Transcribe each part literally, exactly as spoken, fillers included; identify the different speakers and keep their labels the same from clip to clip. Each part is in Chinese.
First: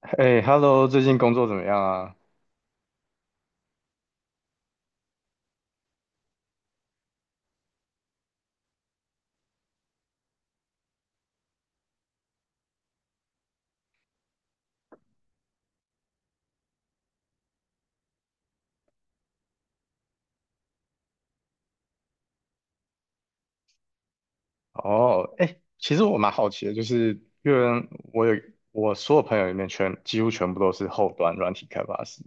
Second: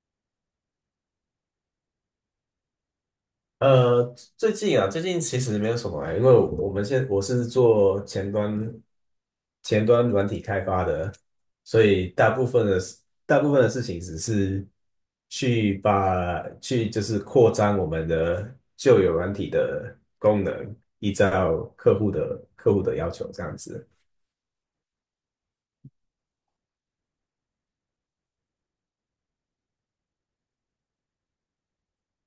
Speaker 1: 哎，Hello，最近工作怎么样啊？
Speaker 2: 呃，最近啊，最近其实没有什么欸，因为我们现我是做前端前端软体开发的，所以大部分的事大部分的事情只是去把去就是扩张我们的旧有软体的功能，依照客户的客户的要求这样子。
Speaker 1: 哦，哎，其实我蛮好奇的，就是因为我有我所有朋友里面全几乎全部都是后端软体开发师。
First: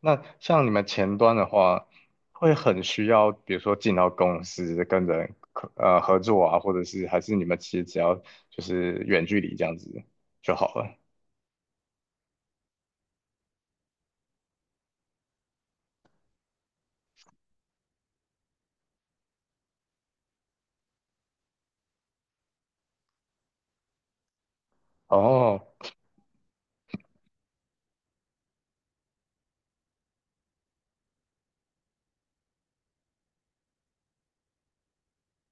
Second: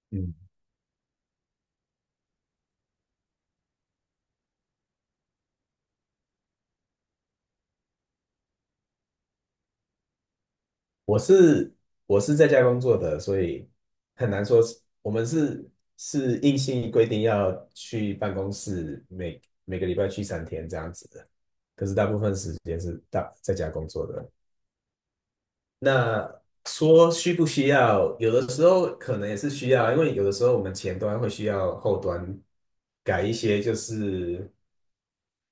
Speaker 1: 那
Speaker 2: 嗯。
Speaker 1: 像你们前端的话，会很需要，比如说进到公司跟人呃合作啊，或者是还是你们其实只要就是远距离这样子就好了。
Speaker 2: 我是我是在家工作的，所以很难说是我们是是硬性规定要去办公室每每个礼拜去三天这样子的，可是大部分时间是大在家工作的。
Speaker 1: 哦，
Speaker 2: 那说需不需要，有的时候可能也是需要，因为有的时候我们前端会需要后端改一些就是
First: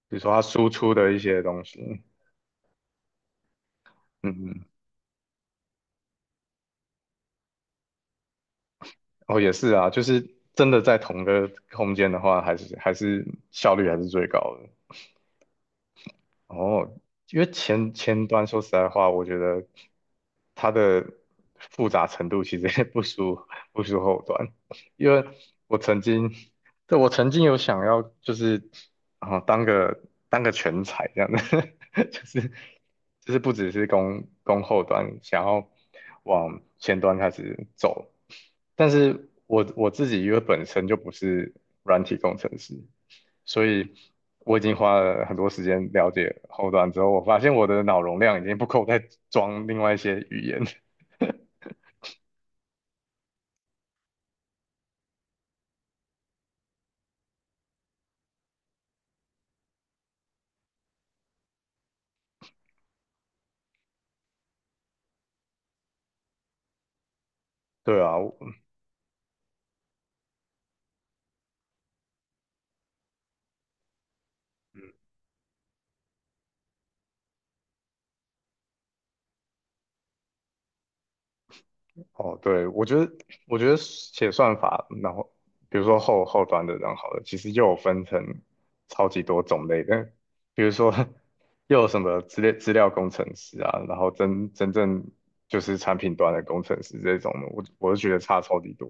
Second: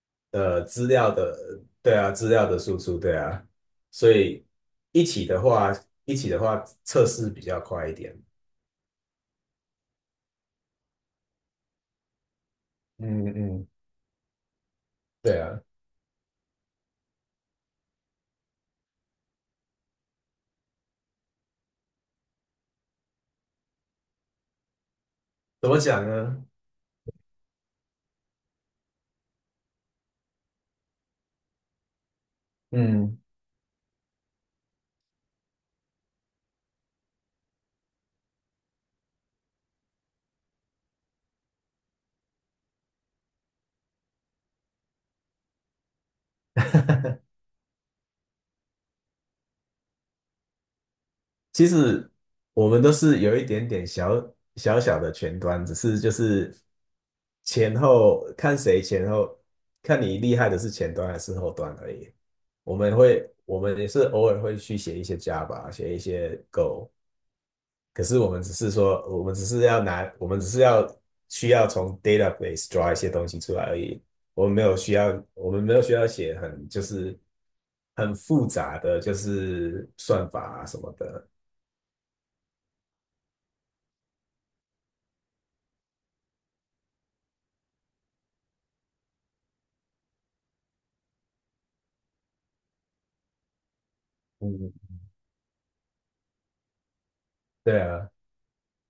Speaker 1: 比如说他
Speaker 2: 呃
Speaker 1: 输
Speaker 2: 资
Speaker 1: 出
Speaker 2: 料
Speaker 1: 的一
Speaker 2: 的，
Speaker 1: 些东西，
Speaker 2: 对啊，资料的输出，对啊，所
Speaker 1: 嗯
Speaker 2: 以
Speaker 1: 嗯
Speaker 2: 一起的话，一起的话测试比较快一点。
Speaker 1: 哦，也是啊，就是真的在同个空间的话，还是还是
Speaker 2: 嗯嗯，
Speaker 1: 效率还是最高的。
Speaker 2: 对啊，
Speaker 1: 哦，因为前前端说实在话，我觉得它的复杂程度其实也不输不输后端，因为
Speaker 2: 怎
Speaker 1: 我
Speaker 2: 么
Speaker 1: 曾
Speaker 2: 讲
Speaker 1: 经，
Speaker 2: 呢？
Speaker 1: 对，我曾经有想要就是啊、当个当个全才这样的，就是
Speaker 2: 嗯，
Speaker 1: 就是不只是攻攻后端，想要往前端开始走，但是我我自己因为本身就不是软体工程师，所以我已经花了很多时间了解后端之后，我发现我的脑容量已经不够再装另外一些语言。
Speaker 2: 其实我们都是有一点点小小小的前端，只是就是前后看谁前后，看你厉害的是前端还是后端而已。我们会，我们也是偶尔会去写一些 Java,写一些 Go,
Speaker 1: 对
Speaker 2: 可
Speaker 1: 啊，
Speaker 2: 是我
Speaker 1: 我
Speaker 2: 们
Speaker 1: 嗯
Speaker 2: 只是说，我们只是要拿，我们只是要需要从 database draw 一些东西出来而已。我们没有需要，我们没有需要写很就是很复杂的，就是算法啊什么的。
Speaker 1: 哦，对，我觉得我觉得写算法，然后比如说后后端的，然后好了，其实又有分成超级多种类的，比如说 又有什么资料资料工程师啊，然后真
Speaker 2: 嗯，
Speaker 1: 真正就是产品端的工程师这种的，我
Speaker 2: 对
Speaker 1: 我就觉
Speaker 2: 啊，
Speaker 1: 得差超级多。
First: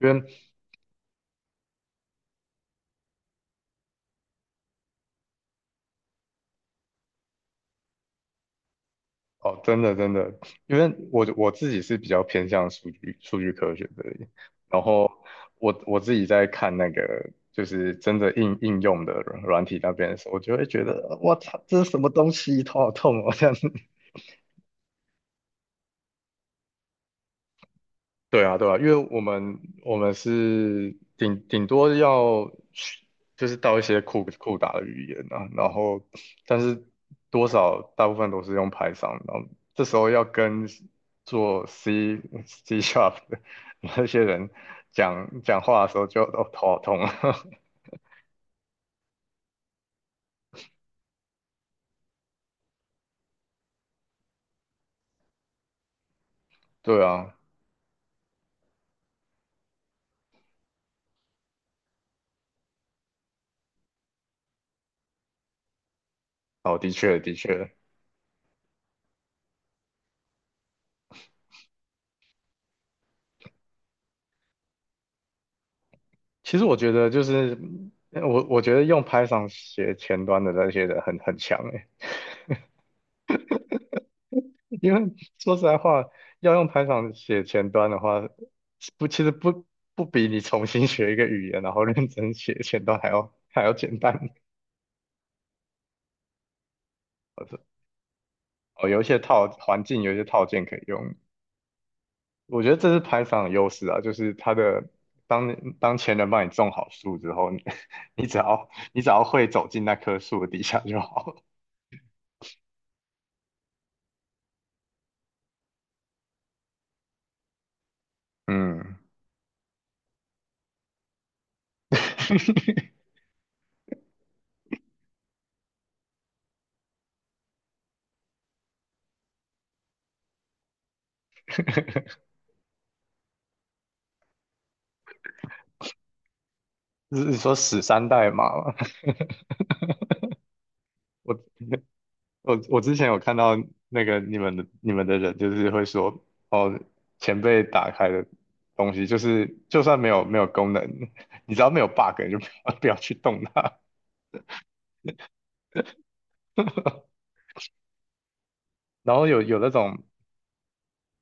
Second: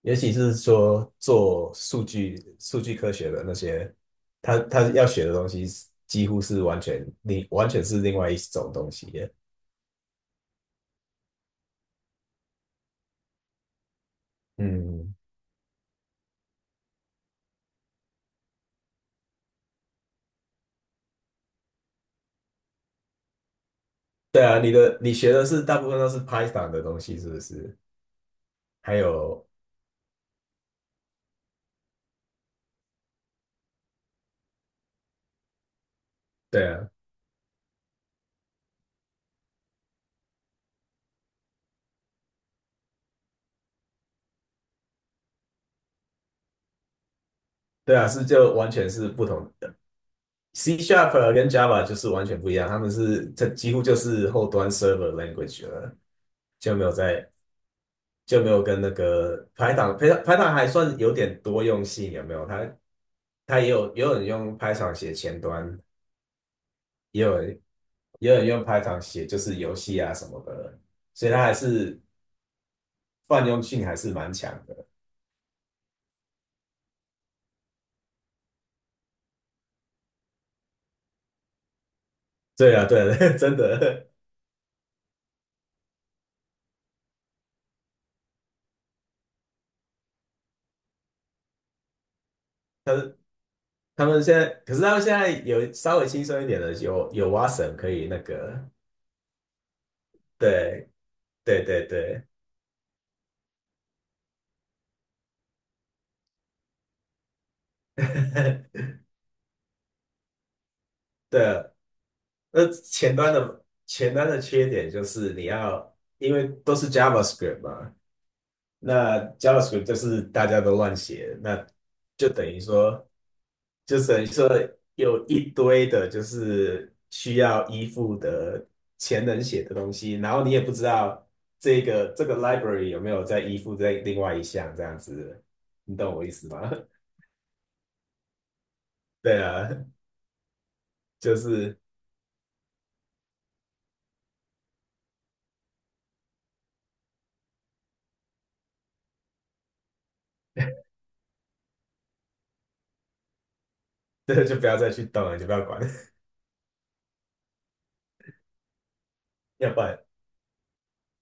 Speaker 1: 因
Speaker 2: 尤
Speaker 1: 为
Speaker 2: 其是说做数据数据科学的那些，他他要学的东西几乎是完全另完全是另外一种东西耶。
Speaker 1: 哦，真的真的，因为我我自己是比较偏向数据数据科学的，然后
Speaker 2: 嗯，
Speaker 1: 我我自己在看那个就是真的应应用的软软体那边的时候，我就会觉得我操，这是什么东西，头好痛哦，这样。
Speaker 2: 对啊，你的你学的是大部分都是 Python 的东西，是不是？
Speaker 1: 对啊，对啊，因为
Speaker 2: 还
Speaker 1: 我
Speaker 2: 有
Speaker 1: 们我们是顶顶多要去就是到一些酷酷打的语言啊，然后但
Speaker 2: 对
Speaker 1: 是
Speaker 2: 啊，
Speaker 1: 多少大部分都是用 Python，然后这时候要跟做 C C Sharp 的那些人讲讲话的时候就哦头好痛啊，
Speaker 2: 对啊，是就完全是不同的。C Sharp 跟 Java 就是完全不一样，他们是这几乎就是后端 server language 了，就 没有
Speaker 1: 对
Speaker 2: 在
Speaker 1: 啊，
Speaker 2: 就没有跟那个 Python，Python 还算有点多用性，有没有？它它也有也有人用 Python 写前端，
Speaker 1: 哦的确
Speaker 2: 也
Speaker 1: 的
Speaker 2: 有人
Speaker 1: 确，
Speaker 2: 也有人用 Python 写就是游戏啊什么的，所以它还是泛用性还是蛮强的。
Speaker 1: 其实我觉得就是我我觉得用 Python 写前端的那些人很很强诶、
Speaker 2: 对啊，对啊，真的。
Speaker 1: 因为说实在话，要用 Python 写前端的话，不，其实不不比你重新学一个语言，然后认真写前端还要还要简
Speaker 2: 他们
Speaker 1: 单。
Speaker 2: 现在，可是他们现在有稍微轻松一点的，有有 w
Speaker 1: 好的，
Speaker 2: a 可以那个，
Speaker 1: 哦，有一些套环境，有一些套件可以
Speaker 2: 对
Speaker 1: 用。
Speaker 2: 对对对
Speaker 1: 我觉得这是 Python 的优势啊，就是它的当当前人帮你种好树之后，你 你只要 你只要会走进那棵树的底下就好了。
Speaker 2: 对啊。那前端的前端的缺点就是你要，因为都是 JavaScript 嘛，
Speaker 1: 嗯，
Speaker 2: 那 JavaScript 就是大家都乱写，那就等于 说，就等于说有一堆的，就是需要依附的前人写的东西，然后你也不知道这个这个 library 有没有在依附在另外一项这样子，你懂我意思吗？
Speaker 1: 是是说死三代码吗？
Speaker 2: 对啊，
Speaker 1: 我
Speaker 2: 就是
Speaker 1: 我我之前有看到那个你们的你们的人，就是会说，哦，前辈打开的东西，就是就算没有没有功能，你只要没有 bug，你就不要不要去动它。
Speaker 2: 这就不要再去动了，就不要管，
Speaker 1: 然后有有 那
Speaker 2: 要不
Speaker 1: 种，
Speaker 2: 然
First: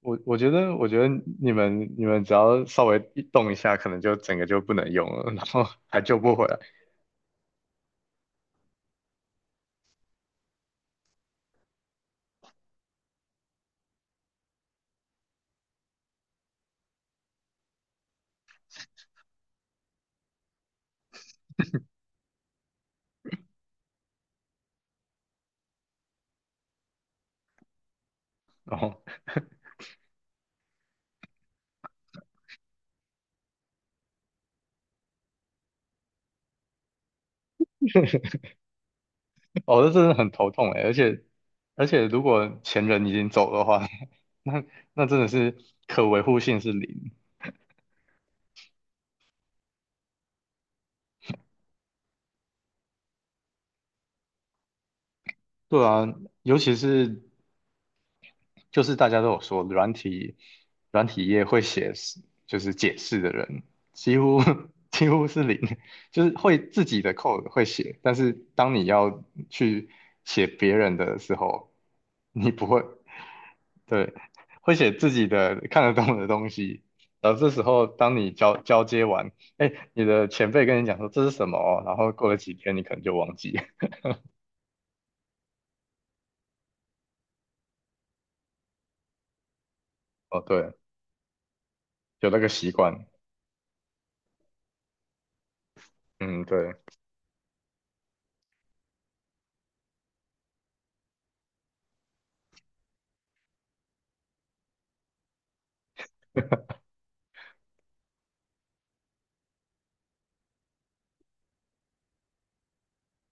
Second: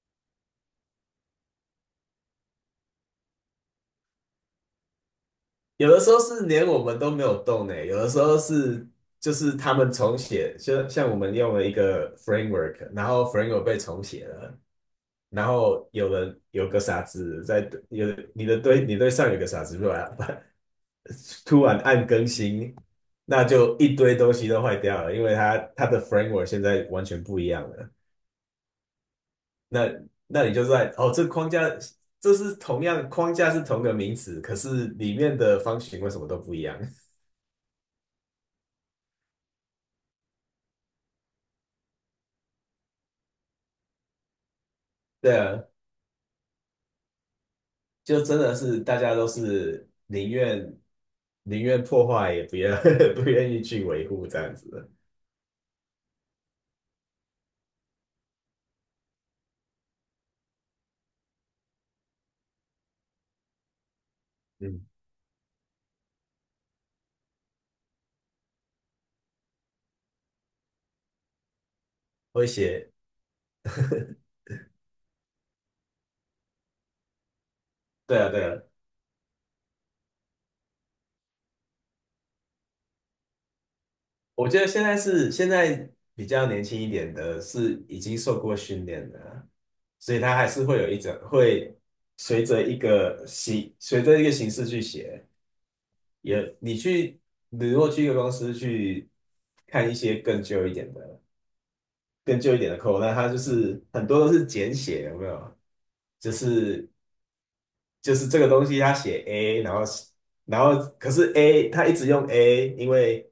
Speaker 1: 我我觉得我觉得你们你们只要稍微一动一下，可能就整个就不能用了，然后
Speaker 2: 有的
Speaker 1: 还
Speaker 2: 时
Speaker 1: 救
Speaker 2: 候
Speaker 1: 不回
Speaker 2: 是
Speaker 1: 来。
Speaker 2: 连我们都没有动呢，有的时候是就是他们重写，就像我们用了一个 framework,然后 framework 被重写了，然后有人有个傻子在有你的堆你堆上有个傻子突然 突然按更新，那就一堆东西都坏掉了，因为它它的 framework 现在完全不一样了。
Speaker 1: 然后
Speaker 2: 那那你就在哦，这框架这是同样框架是同个名词，可是里面的方形为什么都不一样？
Speaker 1: 哦，这真的很头痛哎，而且而且如果前人已经走的话，那那真的
Speaker 2: 对
Speaker 1: 是
Speaker 2: 啊，
Speaker 1: 可维护性是零。
Speaker 2: 就真的是大家都是宁愿宁愿破坏，也不愿 不愿意去维护这样子的。
Speaker 1: 对啊，尤其是就是大家都有说，软体软体业会写就是解释的人，几乎
Speaker 2: 嗯，
Speaker 1: 几乎是零，就是会自己的 code 会写，但是当你要去写别人的时候，
Speaker 2: 会
Speaker 1: 你不会，
Speaker 2: 写，
Speaker 1: 对，会写自己的看得懂的东西。然后这时候，当
Speaker 2: 对啊，
Speaker 1: 你
Speaker 2: 对
Speaker 1: 交
Speaker 2: 啊。
Speaker 1: 交接完，哎，你的前辈跟你讲说这是什么哦然后过了几天，你可能就忘记。
Speaker 2: 我觉得现在是现在比较年轻一点的，是已经受过训练的啊，所以他
Speaker 1: 哦，
Speaker 2: 还是
Speaker 1: 对，
Speaker 2: 会有一种会
Speaker 1: 有那
Speaker 2: 随
Speaker 1: 个
Speaker 2: 着
Speaker 1: 习
Speaker 2: 一
Speaker 1: 惯。
Speaker 2: 个形随着一个形式去写。
Speaker 1: 嗯，
Speaker 2: 也，
Speaker 1: 对。
Speaker 2: 你去，你如果去一个公司去看一些更旧一点的、更旧一点的 code,那它就是很多都是简写，有没有？就是就是这个东西，它写 A,然后然后可是 A 它一直用 A,因为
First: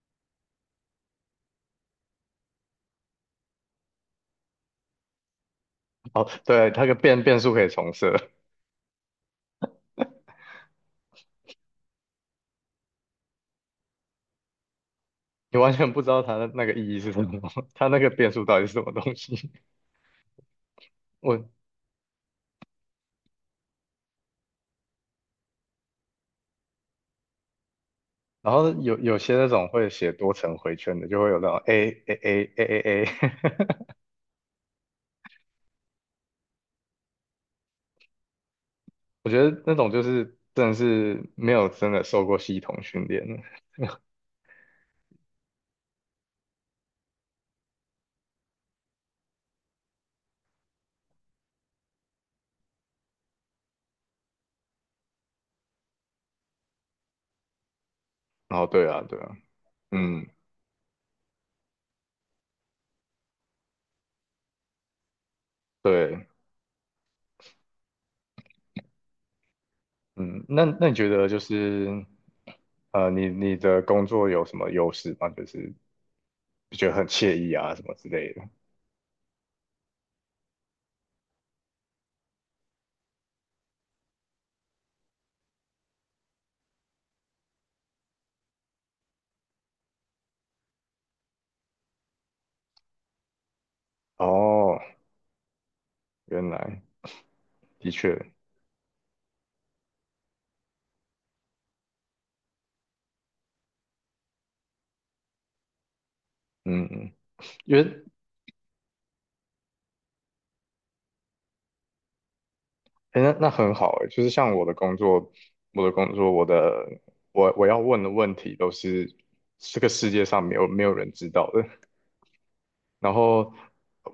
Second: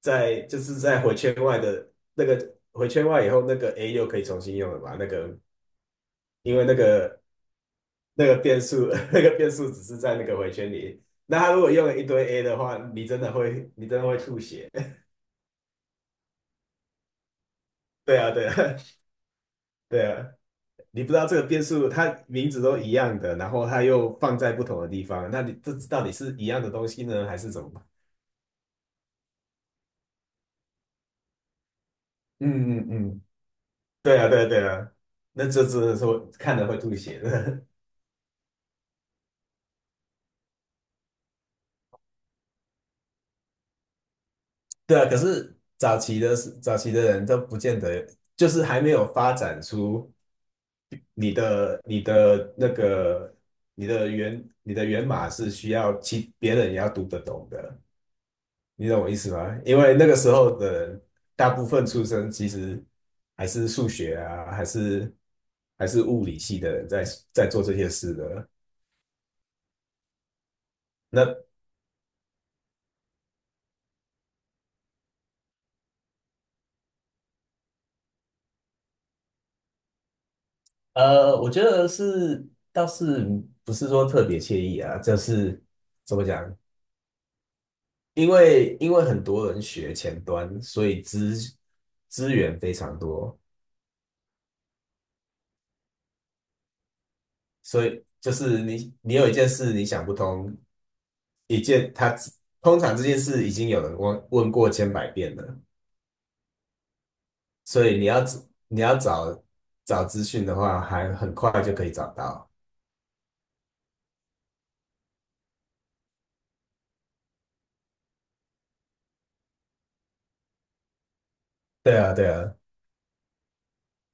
Speaker 2: 在就是在回圈外的那个回圈外以后，那个 A 又可以重新用了嘛？那个
Speaker 1: 哦，
Speaker 2: 因为
Speaker 1: 对，
Speaker 2: 那
Speaker 1: 它个变
Speaker 2: 个
Speaker 1: 变数可以重设，
Speaker 2: 那个变数 那个变数只是在那个回圈里，那它如果用了一堆 A 的话，你真的会你真的会吐血。
Speaker 1: 你完全不知道它的那个意义是什么，它那 个
Speaker 2: 对啊，
Speaker 1: 变数
Speaker 2: 对
Speaker 1: 到底是
Speaker 2: 啊，
Speaker 1: 什么东西。
Speaker 2: 对啊，你不知道这
Speaker 1: 我，
Speaker 2: 个变数，它名字都一样的，然后它又放在不同的地方，那你这到底是一样的东西呢，还是怎么办。
Speaker 1: 然后有有些那种会写多层回圈的，就会有那种 A A A A
Speaker 2: 嗯嗯
Speaker 1: A A，
Speaker 2: 嗯，对啊，对啊，对啊，那这只能说看了会吐血的。
Speaker 1: 我觉得那种就是真的是没有真的受过系统训练的。
Speaker 2: 对啊，可是早期的是早期的人都不见得，就是还没有发展出你的你的那个你的源你的源码是需要其别人也要读得懂的。
Speaker 1: 然后对
Speaker 2: 你
Speaker 1: 啊，
Speaker 2: 懂我意
Speaker 1: 对
Speaker 2: 思
Speaker 1: 啊，
Speaker 2: 吗？因为那个
Speaker 1: 嗯，
Speaker 2: 时候的人大部分出生其实还是数学啊，还是还是物
Speaker 1: 对，
Speaker 2: 理系的人在在做这些事的。
Speaker 1: 嗯，那那你觉得就
Speaker 2: 那
Speaker 1: 是呃，你你的工作有什么优势吗？就是觉得很惬意啊什么之类的。
Speaker 2: 呃，我觉得是倒是不是说特别惬意啊，就是怎么讲？因为因为很多人学前端，所以资资源非常多，
Speaker 1: 哦，原来
Speaker 2: 所
Speaker 1: 的
Speaker 2: 以
Speaker 1: 确。
Speaker 2: 就是你你有一件事你想不通，一件他通常这件事已经有人问问过千百遍了，
Speaker 1: 嗯，嗯因
Speaker 2: 所以
Speaker 1: 为
Speaker 2: 你要找你要找找资讯的话，还很快就可以找到。
Speaker 1: 诶那那很好诶，就是像我的工作，我的工作，我的我我要问的问题都是这个世界上没有没有人知道的，
Speaker 2: 对啊，对啊，
Speaker 1: 然后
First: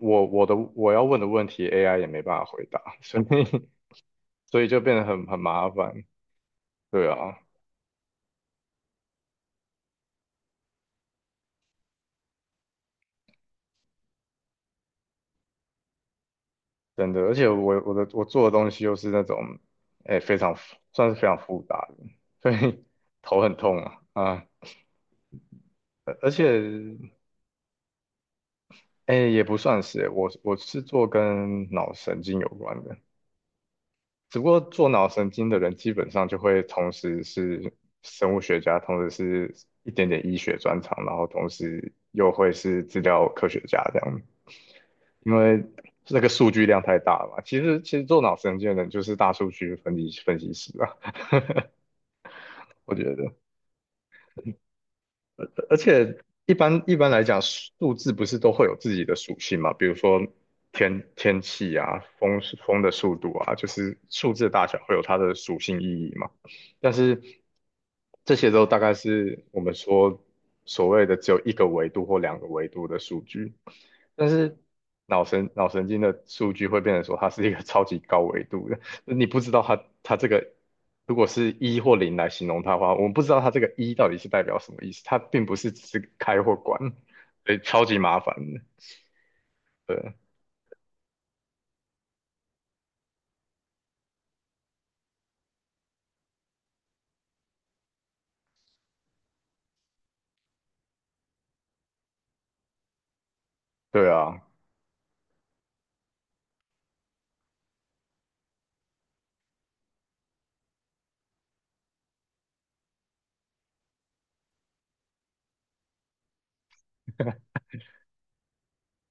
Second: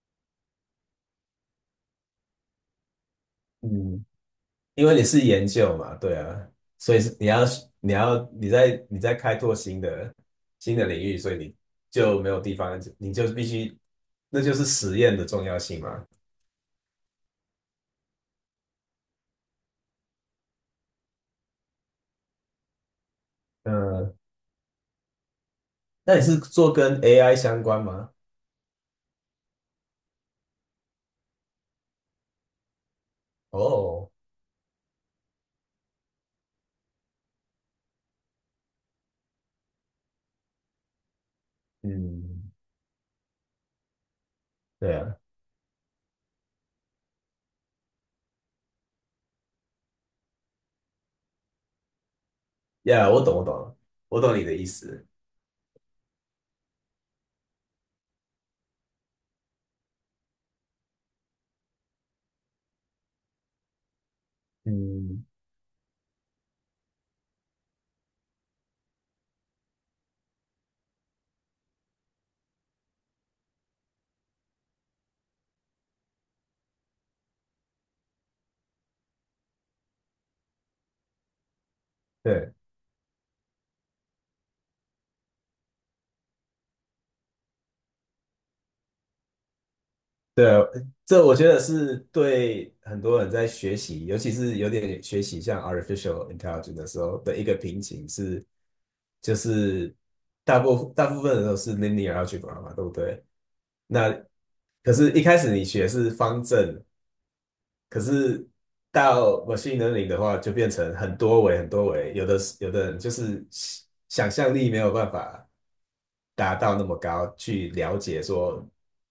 Speaker 1: 我我的我要问的问题 A I 也没办法回答，所以
Speaker 2: 嗯，
Speaker 1: 所以就
Speaker 2: 因为
Speaker 1: 变
Speaker 2: 你
Speaker 1: 得
Speaker 2: 是
Speaker 1: 很很
Speaker 2: 研
Speaker 1: 麻
Speaker 2: 究嘛，
Speaker 1: 烦，
Speaker 2: 对啊，所以
Speaker 1: 对
Speaker 2: 是你
Speaker 1: 啊，
Speaker 2: 要你要你在你在开拓新的新的领域，所以你就没有地方，你就必须，那就是实验的重要性嘛。
Speaker 1: 真的，而且我我的我做的东西又是那种诶非常复算是非常复杂的，所以 头很痛啊
Speaker 2: 嗯，
Speaker 1: 啊，
Speaker 2: 那
Speaker 1: 而
Speaker 2: 你
Speaker 1: 而
Speaker 2: 是
Speaker 1: 且。
Speaker 2: 做跟 A I 相关吗？
Speaker 1: 哎，也不算是，我我是做跟脑神经有关的，
Speaker 2: 哦，
Speaker 1: 只不过做脑神经的人基本上就会同时是生物学家，同时是一点点医学专长，然后同时又会
Speaker 2: 嗯，
Speaker 1: 是资料科学家这样，
Speaker 2: 对啊，
Speaker 1: 因为那个数据量太大了嘛。其实其实做脑神经的人就是大数据分析分析师啊，我觉
Speaker 2: 呀，我懂，我
Speaker 1: 得。
Speaker 2: 懂，我懂你的意思。
Speaker 1: 而且一般一般来讲，数字不是都会有自己的属性嘛？比如说天天气啊，风风的速度啊，就是数字的大小会有它
Speaker 2: 嗯，
Speaker 1: 的属性意义嘛。但是这些都大概是我们说所谓的只有一个维度或两个维度的数据，但是脑神脑神经的数据会变成说它是一个 超级高维度的。你不知道它它这个如果是一或零来形
Speaker 2: 对。
Speaker 1: 容它的话，我们不知道它这个一到底是代表什么意思，它并不是只是开或关，所以超级麻烦的对
Speaker 2: 对啊，这我觉得是对很多人在学习，尤其是有点学习像 artificial intelligence 的时候的一个瓶颈是，就是大部大部分人都是 linear a l g e 嘛，对不对？
Speaker 1: 对
Speaker 2: 那
Speaker 1: 啊，
Speaker 2: 可是，一开始你学是方阵，可是到 machine learning 的话，就变成很多维、很多维，有的有的人就是想象力没有办法达到那么高，去了解说，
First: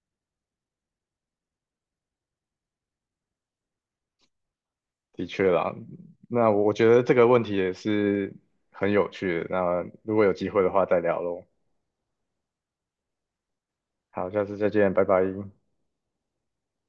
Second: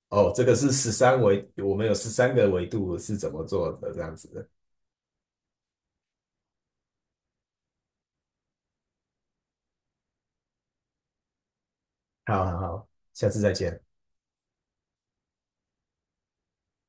Speaker 2: 哦，这个是十三维，我们有十三个维度是怎么做的这样子。
Speaker 1: 的确啦。那我觉得这个问题也是很有趣的。那如果有机会的话再聊喽。
Speaker 2: 好好好，下次再见。
Speaker 1: 好，下次再见，拜拜。